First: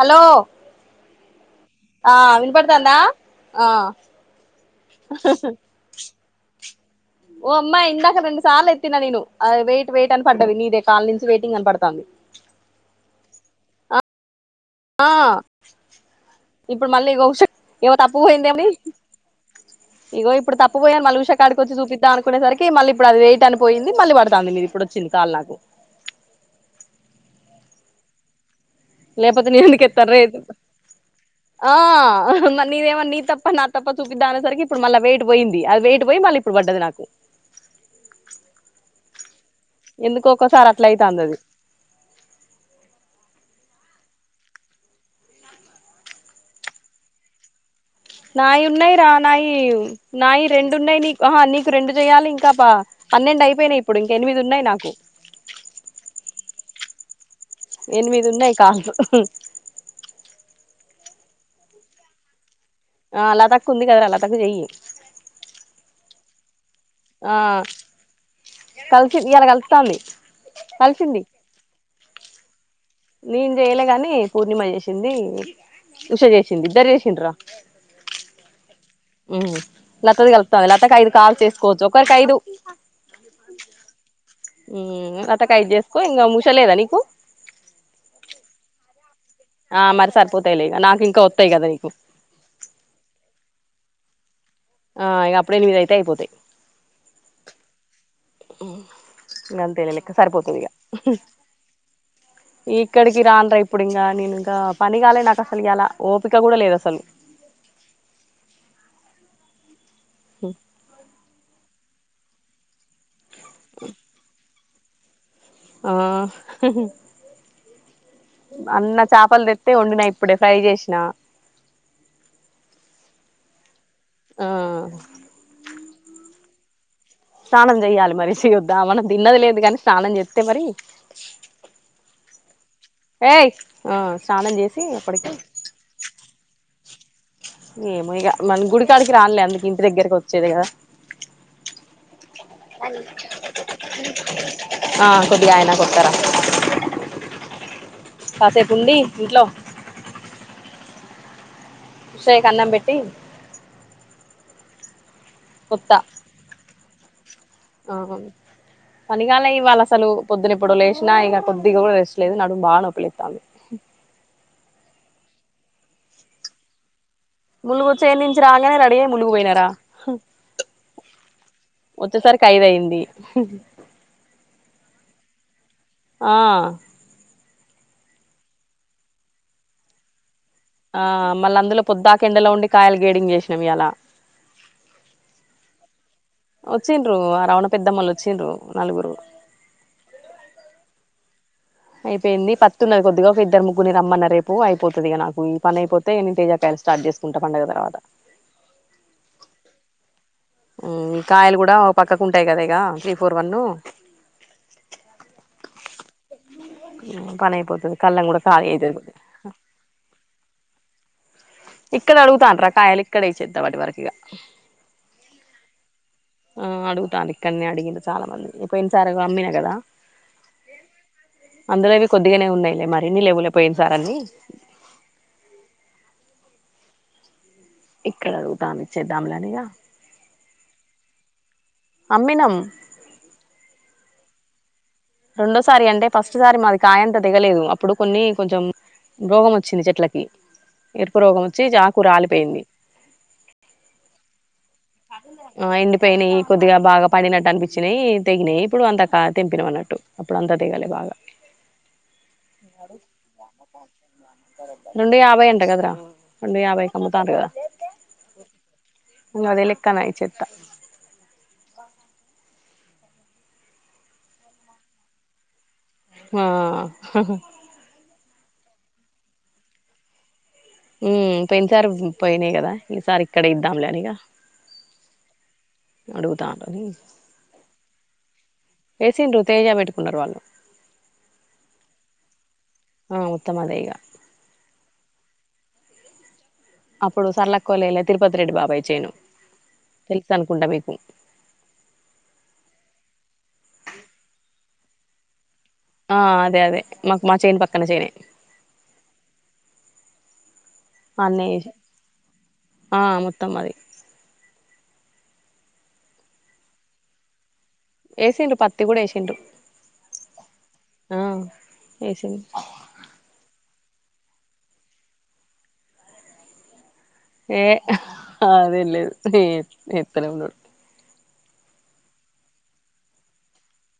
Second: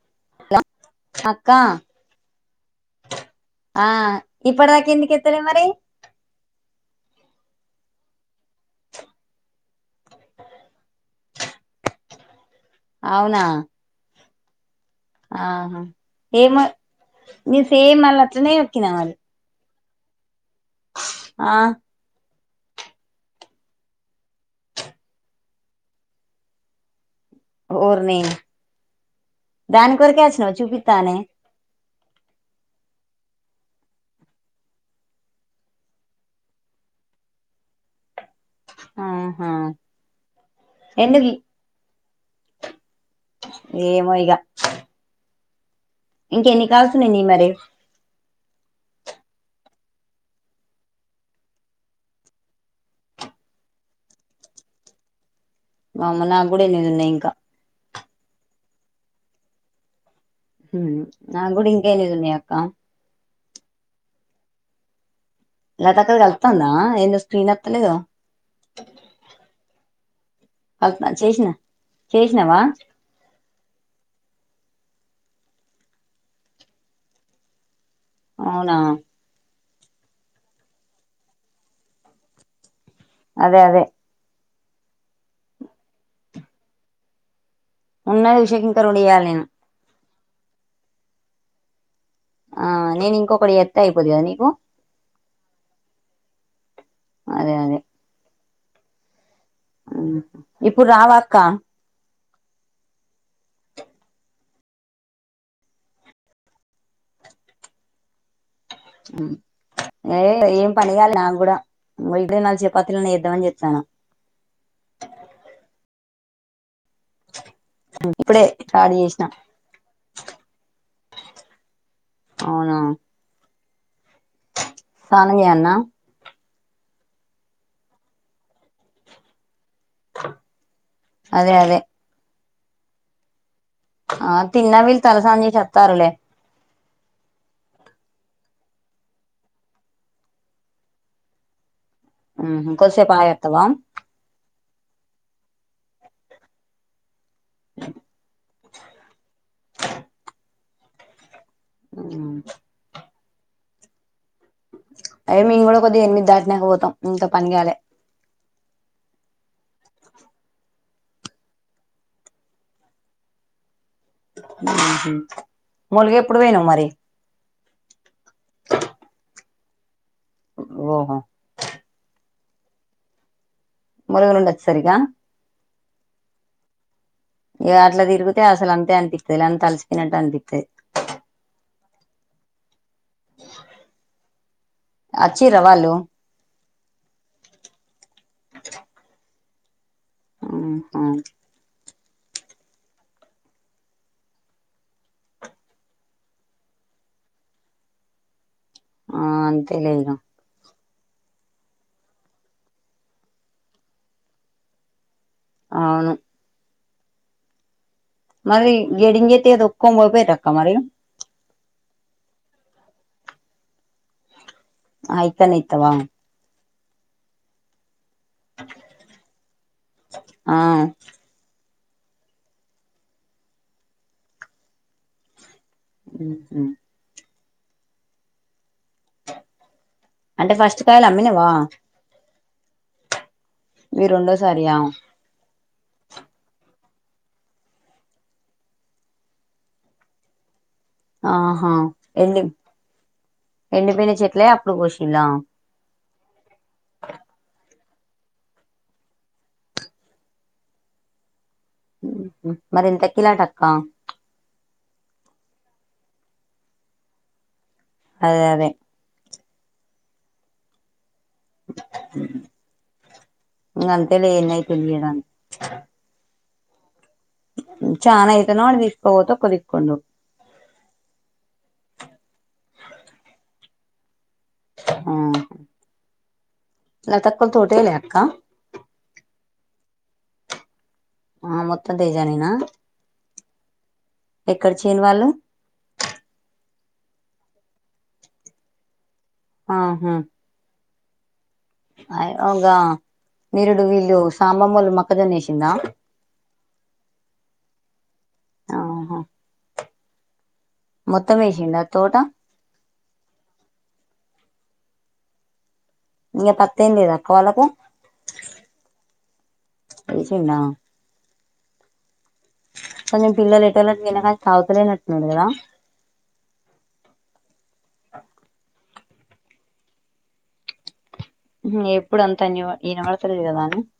Hello అక్క ఆ విన్పడుతాందా ఆ ఇపడ దాకా ఎందుకే ఎత్తలే మరి ఓ అమ్మా ఇంద రెండు సార్లు ఎత్తిన నేను వెయిట్ వెయిట్ అని పడ్డది నీదే కాళ్ళ నుంచి వెయిటింగ్ అనపడుతుంది అవునా ఆ ఆహా ఏమో ఇప్పుడు మళ్ళీ ఇగో ఉష నేను ఏమో సేమ్ వాళ్ళ తప్పు అట్లనే పోయిందేమని ఎక్కినా మరి ఇగో ఇప్పుడు తప్పు పోపోయాను ఆ మలుషాక్కడికి వచ్చి చూపిద్దానికి కునేసరికి మళ్ళీ ఇప్పుడు అది వెయిట్ అనిపోయింది మళ్ళీ పడుతాంది మీది ఇప్పుడు వచ్చింది కాల్ నాకు ఓరిని లేకపోతే నేను ఎందుకు ఎత్తను రా ఎదు చూపిత్తానే ఆ మ నీదేమ నీ తప్ప నా తప్ప చూపిద్దా అనేసరికి ఇప్పుడు మళ్ళీ వెయిట్ పోయింది అది వెయిట్ పోయి మళ్ళీ ఇప్పుడు పడ్డదు నాకు ఆహా ఎందుకో ఒక్కోసారి అట్లా అయితాంది ఎందుకి అది ఏమో ఇగా ఇంకెన్ని కాల్స్ ఉన్నాయి మరి నాయి ఉన్నాయి రా నాయి నాయి రెండు ఉన్నాయి నీకు నీకు రెండు చెయాలి ఇంకా పా పన్నెండు అయిపోయినాయి ఇప్పుడు ఇంకా ఎనిమిది ఉన్నాయి నాకు వామ్మో నాకు కూడా ఎనిమిది ఉన్నాయి ఇంకా ఎనిమిది ఉన్నాయి కాల్స్ హ్మ్మ్ నాగూడ ఇంకా ఎనిమిది ఉన్నాయి అక్క అ లతక్కా ఉంది కదా రా లత కు చెయ్యి లత ది కల్తాందా ఏదొ ఆ స్కీన్త్త లేదేమో కలిసి ఇయాలా కలుతాంది కల్తాంది చేసిన చేసినవా నేను చేయలే గాని పూర్ణిమ చేసింది ఉష చేసింది ఇద్దరి చేసిండ్రా అవునా ఉమ్ లతది కలుతంది లతాకు ఐదు కాల్ చేసుకోవచ్చు ఒకరికి ఐదు అదే అదే అతకాయదు చేసుకో ఇంకా ముషలేదా నీకు ఉన్నాది ఉషకింకా రెండు చేయాలి నేను పోతాయి లే నాకు ఇంకా వస్తాయి కదా నీకు ఆ నేను ఇంకొకటి ఎత్త అయిపోది కదా నీకు ఆ ఇక అప్పుడు ఎనిమిదయితే అయిపోతాయి అదే అదే ఉమ్ అంతేలిలెక్క సరిపోతుందిక ఇప్పుడు రావా అక్క ఇక్కడికి రానరా ఇప్పుడు ఇంకా నేను ఇంకా పని కాలే నాకు అసలు ఇలా ఓపిక కూడా లేదు అసలు ఏ ఏం పని గాలే నా కూడా ఇదనా చేప్పత్రలే చేదం అని జతనా ఆ ఇప్పుడే స్టార్ట్ అన్న చేసినా చేపల్ తెత్తే వండిన ఇప్పుడే ఫ్రై జెసిన సానం చేయాల్న స్నానం చెయ్యాలి మరి చేయేద్దా మనం తిన్నది లేదు కాని స్నానం చేస్తే మరి అదే అదే ఏయ్ ఆ స్నానం తిన్నా చేసి వీళ్ళు అప్పటికే తలస్నానం చేసి వత్తారులే ఏమో ఇగ మన గుడికాడికి రానులే అందుకు ఇంటి దగ్గరకి వచ్చేది కదా ఉహు కొద్దిసేపు ఆగి వత్తవా ఆ కొద్ది ఆయనక వస్తారా కాసేపు ఉండి ఇంట్లో ఉషేక్ అన్నం పెట్టి టైమింగ్ కూడా కొద్దిగ ఎనిమిది దాటినాక పోతాం ఉంతం ఆహా పనిగాలే ఇవాళ్ళ అసలు పొద్దున ఎప్పుడో లేసిన ఇగ కొద్దిగా కూడా రెస్ట్ లేదు నడుము బాగా నొప్పిలేస్తుంది ఉహు ములుగు ఎప్పుడు పోయినావ్ మరి ములుగు చైన్ నుంచి రాగానే రెడీ అయి ములుగు పోయినారా ఒహో వచ్చేసరికి ఐదు అయ్యింది హు ములుగు నుండి వచ్చేసరికి ఆ ఆ ఇగ అట్లా తిరిగితే అసలు అంతే అనిపిస్తదిలే అంతా అలసిపోయినట్టు అనిపి ఆ మళ్ల అందులో పుద్దాక ఎండలో ఉండి కాయలు గ్రేడింగ్ చేసినాము ఈయాల వచ్చిర్రా వాళ్ళు వచ్చిండ్రు ఆ రావణ పెద్దమ్మోల్లు వచ్చిండ్రు నలుగురు ఉహు అయిపోయింది పత్తి ఉన్నది కొద్దిగా ఒక ఇద్దరు ముగ్గురిని రమ్మన్నా రేపు అయిపోతది ఇగ నాకు ఈ పని అయిపోతే నేను తేజ కాయల స్టార్ట్ చేసుకుంటా పండగ తర్వాత ఆ అంతేలే ఇగ ఉహ్మ్ కాయలు కూడా పక్కకు ఉంటాయి కదా ఇక త్రీ ఫోర్ వన్ యూ అవును పనైపోతది మరి గేడింగ్ చేస్తే ఇదోకో మోపేర అక్క మరి ఇక్కడే అడుగుతాంటారు కాయలు ఇక్కడే ఇచ్చేస్తావాటి వరకు ఇగ ఆ ఇకనే ఇస్తావా ఆ అడుగుతాండూ ఇక్కడ నే అడిగిండు చాలామంది ఇ పోయిన సారీ ఇగు అమ్మి నా కద ఆ అందులో ఇవి కొద్దిగానే ఉన్నాయిలే మరి ఇన్ని లేవులే పోయినసారి అని ఉహు ఇక్కడ అడుగుతాంది ఇచ్చేద్దాంలే అని ఇక అంటే ఫస్ట్ కాయలు అమ్మినావా అమ్మినాం ఇవి రెండోసారియా రెండోసారి అంటే ఫస్ట్ సారి మాది కాయంత తేగలేదు అప్పుడు కొన్ని కొంచెం రోగం వచ్చింది చెట్లకి ఎరుపు రోగం వచ్చి ఆహా జాకు ఎండి రాలిపోయింది ఎండిపోయిన చెట్లే అప్పుడు కోసిల్లా ఆ ఎండిపోయినాయి కొద్దిగా బాగా పండినట్టు ఇచ్చినయి తెగినాయి ఇప్పుడు అంతా కా తెంపినామ్ అన్నట్టు అప్పుడంతా తెగలే బాగా ఉహు మరి ఇంతకిలాట అక్క రెండు యాభై అంట కదరా రెండు యాభైకి అమ్ముతాండ్రు కదా అదే అదే యూ అదే లెక్కన ఇచ్చేస్తా ఉ అంతేలే ఏందైతుంది లే గాని ఆ చానా అయితేనో ఓడి తీసుకుపోతా కొద్ది కొన్ను ఉ పోయిన సారి పోయినాయి కదా ఈసారి ఇక్కడే ఇద్దాం లే అని ఇక ఆ అడుగుతాండు లతక్కోల తోటేలే అక్క ఏసిండ్రు తేజ పెట్టుకున్నారు వాళ్ళు ఆ మొత్తం తేజ నేనా మొత్తమదేగా ఎక్కడ చేయని వాళ్ళు అప్పుడు సరళక్కొళే తిరుపతి రెడ్డి బాబాయి చేయను ఆహా తెలుస నుకుంటా మీకు అ ఇగా నిరుడు వీళ్ళు సాంబమ్మోలు మొక్కజొన్నేసి ఆ అదే అదే మాకు మా చేన్ పక్కన చేనె ఆహా మొత్తం అన్నీ వేసిండా తోట ఆ మొత్తం అదె ఇక పత్తెం లేదా అక్కవాళ్ళకు ఎసిండ్రు పత్తి కూడా ఏసిండ్రు తిన్నా పిలుకొంచెం పిలటలేదెహె తావుతలేనట్టున్నాడు కదా ఏ అదెంలేదు [unintelligible] ఎప్పుడు అంతంతన్య ఈనవల తె కదాను [unintelligible]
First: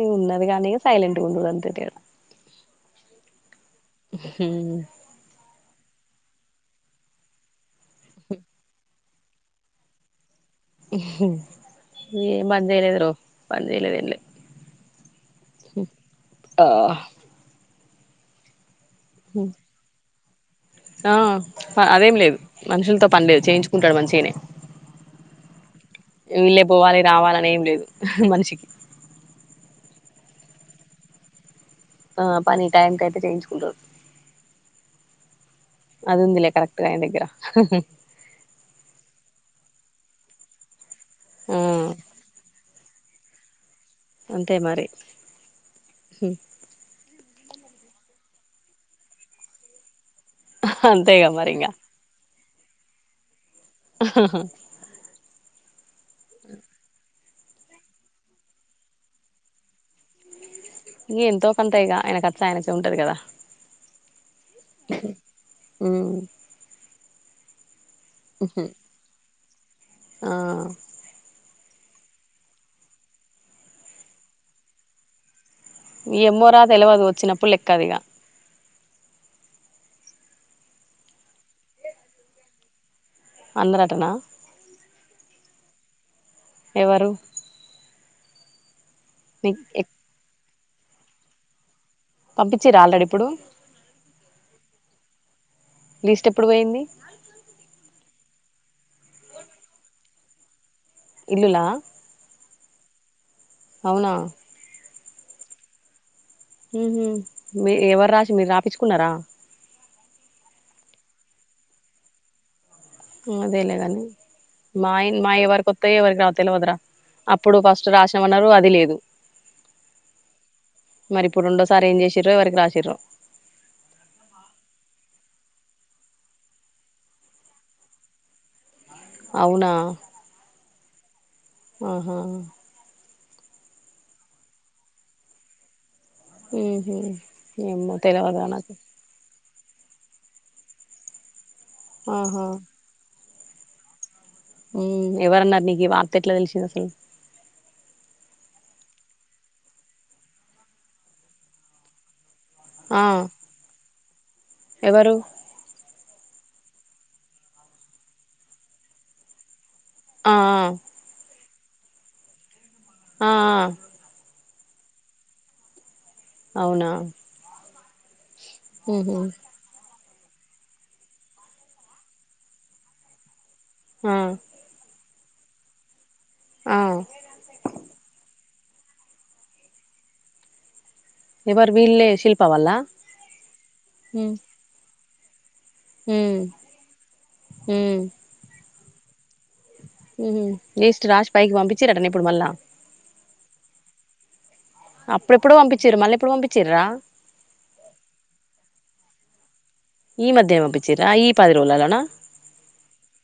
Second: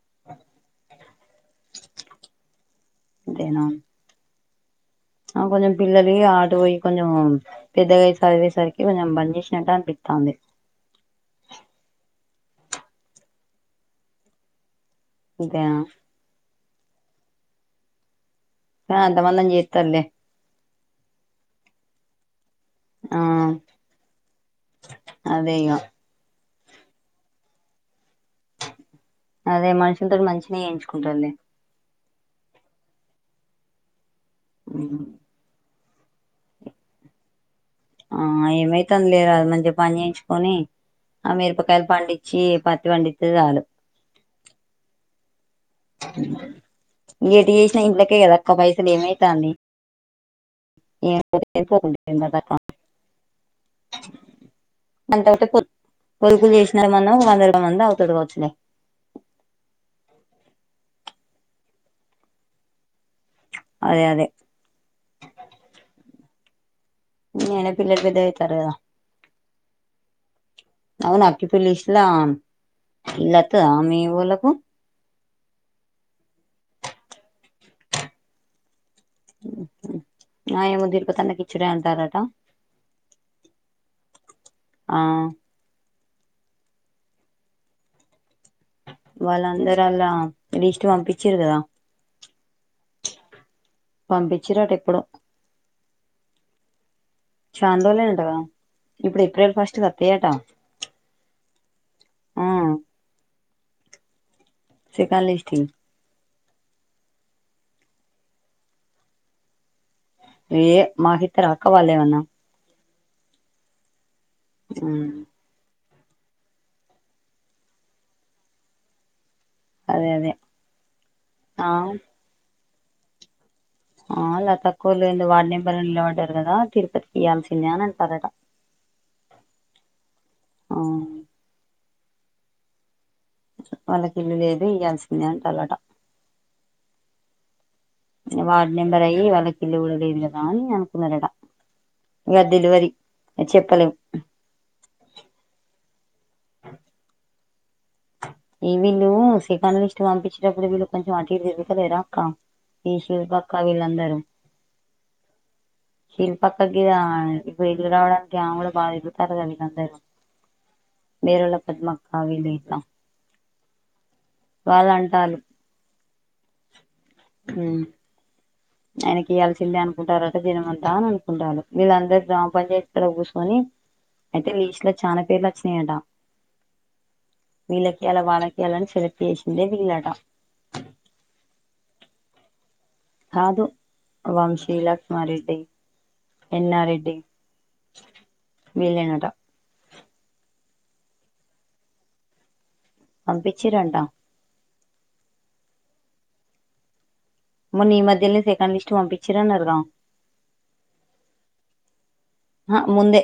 ఏం ఉన్నది కానీ సైలెట్ గుండు అంతె. తేడ అదేనా హుమ్మ్... ఆ కొంచెం పిల్లలు ఆట పోయి కొంచెం పెద్దగాయి చదివేసరికి కొంచెం బం ద్ చేసినట్టానిపితాంది ఏం బంద్ చెయలేదురొ బంద్ చెయలేదు ఏం లె ఇంకేం ఆ ఆ అంత మందేం చేత్తర్లె ఆ అదేం లేదు మనుషులతో ఆ పనిలేదు చేయించుకుంటాడు మంచిగానే అదే ఇగ వీళ్ళే పోవాలి రావాల అని ఏం లేదు మనిషికి అదే మనుషుల తోటి మంచిన చెయించుకుంటలెది ఆ పని టైం క అయితే చేయించుకుంటారు మ్ అది ఉందిలే కరక్ట్ గా ఆయన దగ్గర ఆ ఏమైతంది లేర అది మంచిగా పని చేయించుకొని ఆ మిరుపకాయలు పండించి పత్తి పండిత్తే చాలు అంతే మరి ఏటి చేసిన ఇంట్లకే కదా అక్క పైసలు ఏమైతాంది అంతేగా మరి ఏ ఇంగా పోకు [unintelligible] అంట ఒకంట [unintelligible] పొదుపులు చేసిన మనం ఒక వందరగా మంది అవుతడుకో వచ్చలే ఎంతో కొంత ఇక ఆయన ఖర్చు ఆయనకి ఉంటది కదా అదే అదే మ్ [unintelligible] ఆ తలి ఇస్లాం ఇల్లొత్తదా మీ ఓలకు ఎమోరా తెలివదు వచ్చినప్పుడు లెక్కదిగ నా ఏమో తిరుపతన్నకు ఇచ్చి రా అంటారట అందరాటనా ఆ ఎవరు నీకు వాళ్ళందరలా లీస్ట్ పంపించీరు కదా పంపించిరా ఆల్రెడీ ఇప్పుడు పంపించిరటో ఎప్పుడో లిస్ట్ ఎప్పుడు పోయింది చాన రోజులు అయింది అంట కదా ఇప్పుడు ఏప్రిల్ ఫస్ట్ వస్తాయట ఇల్ల లా అవునా సెకండ్ లిస్ట్ ఉహూ మీ ఎవర్ రాసి మీరు రాపిచ్చుకున్నారా ఏ మాకిత్తర వాళ్లేమన్నా హు అదేలే గాని మై ఉమ్, మాయి వరకు వస్తాయో ఎవరికీ రావు తెలువదు రా అప్పుడు ఫస్ట్ రాసామన్నారు అది లేదు అదే అదే మరి ఇప్పుడు ఆ రెండోసారి ఏం చేసిర్రో ఎవరికి రాసిరో ఆ లత అక్కలు ఏందో వార్డు నెంబర్ నిలబడ్డారు కదా తిరుపతికి ఇయాల్సిందే అని అంటారట [inaudible] అవునా అవును ఆహా వాళ్ళకి ఇల్లు లేదు ఈయాల్సిందే అంటాలట ఉహు ఏమో తెలవదురా వార్డు నాకు నెంబర్ అయి వాళ్ళ కి ఇల్లు కూడా లేదు కదా అని అనుకున్నారట ఇగ ఆహా తెలవదు చెప్పలేం ఉహు ఎవరన్నారు నీకు వార్త ఎట్లా తెలిసింది అసలు ఈవీళ్ళు సెకండ్ లిస్ట్ పంపించేటప్పుడు వీళ్ళు కొంచెం అటు ఇటు తిరుగుతాలేర అక్క ఈ ఆ శిల్పఅక్కవీళ్ళ అందరూ ఎవరు శిల్పఅక్క గిదా ఇప్పుడు ఇల్లు రావడానికి ఆమె కూడా బాగా తిరుగుతారు కదా అందరూ ఆ ఆ వేరొల్లా పద్మ అక్క వీళ్లు గిట్ల ఆ అ వాళ్ళు అంటాలు అవునా హు ఉహు ఆయనకి ఇవ్వాల్సిందే అను కుంటారట జనమంతా అని అకుంటారు వీళ్ళ అందరూ గ్రామ పంచాయతీ కూడా కూసోని ఆ అయితే లిస్ట్ లా చానా పేర్లు వచ్చినాయట ఆ వీళ్ళకి ఇలా వాళ్ళకి ఇయ్యాలని సెలెక్ట్ చేసిందే వీళ్లట ఎవరు వీళ్లే శిల్ప వాల్ల కాదు వంశీలకు మరిది హు హు వీళ్లేనట ఉహు లిస్ట్ రాసి పైకి పంపించి రాట ఇప్పుడు మళ్ళ పంపించిరంటా అప్పుడు ఎప్పుడో పంపించరు మళ్ళీ ఎప్పుడు పంపించరా మొన్న ఈ మధ్యలెనే సెకండ్ లిస్ట్ పంపించిరాన్నారు గా ఈ మధ్య పంపించరా ఈ పదిరోజులాలనా ముందే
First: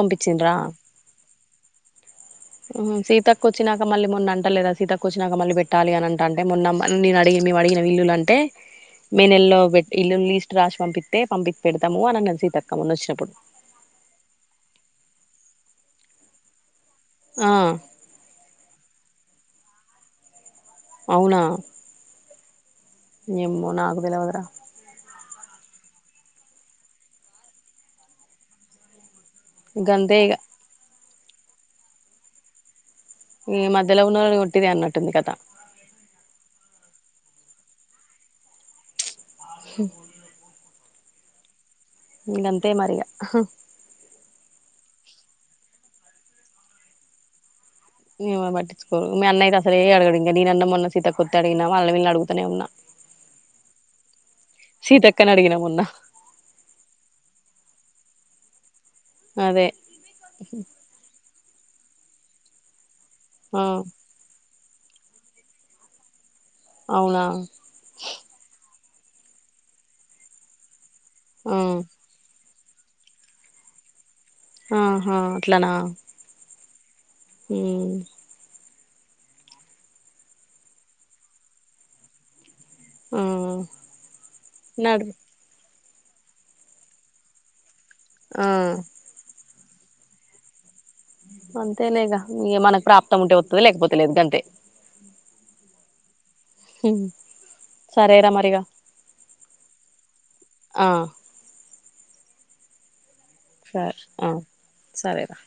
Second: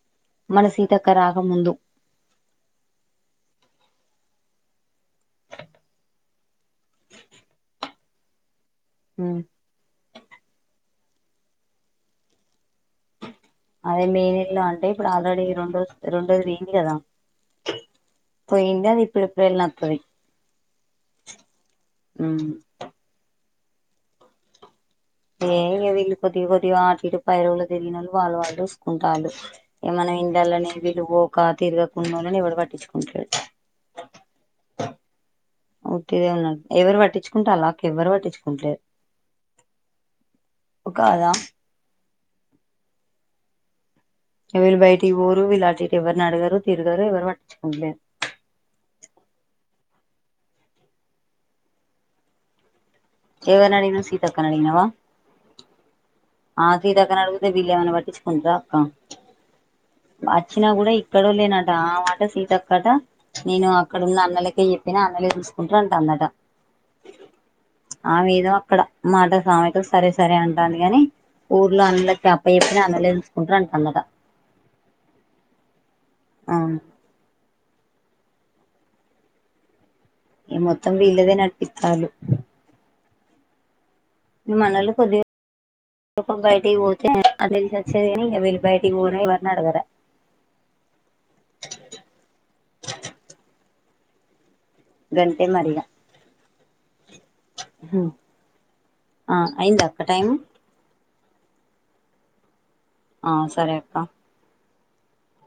పంపించిండ్రా మన సీత అక్క రాకముందు హూ సీత అక్క వచ్చినాక మళ్ళీ మొన్న అంటలేదా సీత అక్క వచ్చినాక మళ్ళీ పెట్టాలి అని అంట అంటే మొన్న నేను అడిగిన మేము అడిగినాం ఇల్లులు అంటే మే ఉమ్ నెలలొ పెట్టి ఇల్లులు లిస్ట్ రాసి పంపిస్తతే పంపి పెడతాము అని అన్నది సిత అక్క అదే మే నెలలో అంటే ఇప్పుడు ఆల్రెడీ రెండో రెండోది పోయింది కదా ఆ పోయింది అది ఇప్పుడు ఏప్రిల్ వత్తాది అవునా ఉహు ఏమో నాకు తెల్వదు రా ఏ వీళ్ళు కొద్ది కొది ఆటు ఇటు పైరవల తిరిగినోళ్లు వాళ్ళ వాళ్ళు చూసుకుంట అంటలు ఇగ మనం ఇల్లాలనినే వీళ్ళు పోక తిరగక ఉన్నోళను ఎవడు పట్టించుకో ఈ మధ్యలో ఉన్న ఒట్టిది అన్నట్టుంది కథా ఉట్టిదే ఉన్నాడు ఎవరు పట్టించుకుంటండ్లా నాకు ఎవ్వరు పట్టించుకుంటలేదు హు ఒక అదా ఇంకంతే మరి ఇగ వీలు బయటకి పోరు వీళ్ళు అటు ఇటు ఎవరుని అడగరు తిరగరు ఎవరు పట్టించు మీ అమ్మ పట్టించుకోదు మీ అన్న అయితే అసలు సరే అడే అడగడు నేనన్న మొన్న సీతక్క వొత్తే అడిగిన వాళ్ళని వీళ్లని అడుగుతనే ఉన్నా ఎవ్వరిని అడిగినావ్ సీ సీతక్క నీ అడిగిన మోన్న ఆ సీతక్క నీ అడిగితే విళ్లు ఏమన్న పట్టించుకుంటరా అక్కా అదే వచ్చినా కూడా ఇక్కడో లేనట ఆ మాట సీత అక్కట ఆ నేను అక్కడ ఉన్న అన్నలకే చెప్పిన అన్నలే చూసుకుంటార అంటాంది అట అవునా మాతో స్వామితో సరే సరే అంటాంది కాని ఆ ఊర్లో అందురికి అప్ ఎంత చెప్పిన అన్నలే చూసుకుంటారు అంటదట ఆహా అట్లానా అవును ఏ ఈ మొత్తం వీళ్ళదే నడిపిత్తల్లు ఆ మనోళ్లు నడు కొద్దిగా బయటకిపోతే అట్లా తీసే చేయని ఆ వీళ్ళు బయటికి పోరు ఎవరిని అడగలే లేద్దంతే గంతే మరి ఇగ సరేరా మరి ఇగ ఆ అయిందా అక్క టైం ఆ ఆ సరే అక్క సరే రా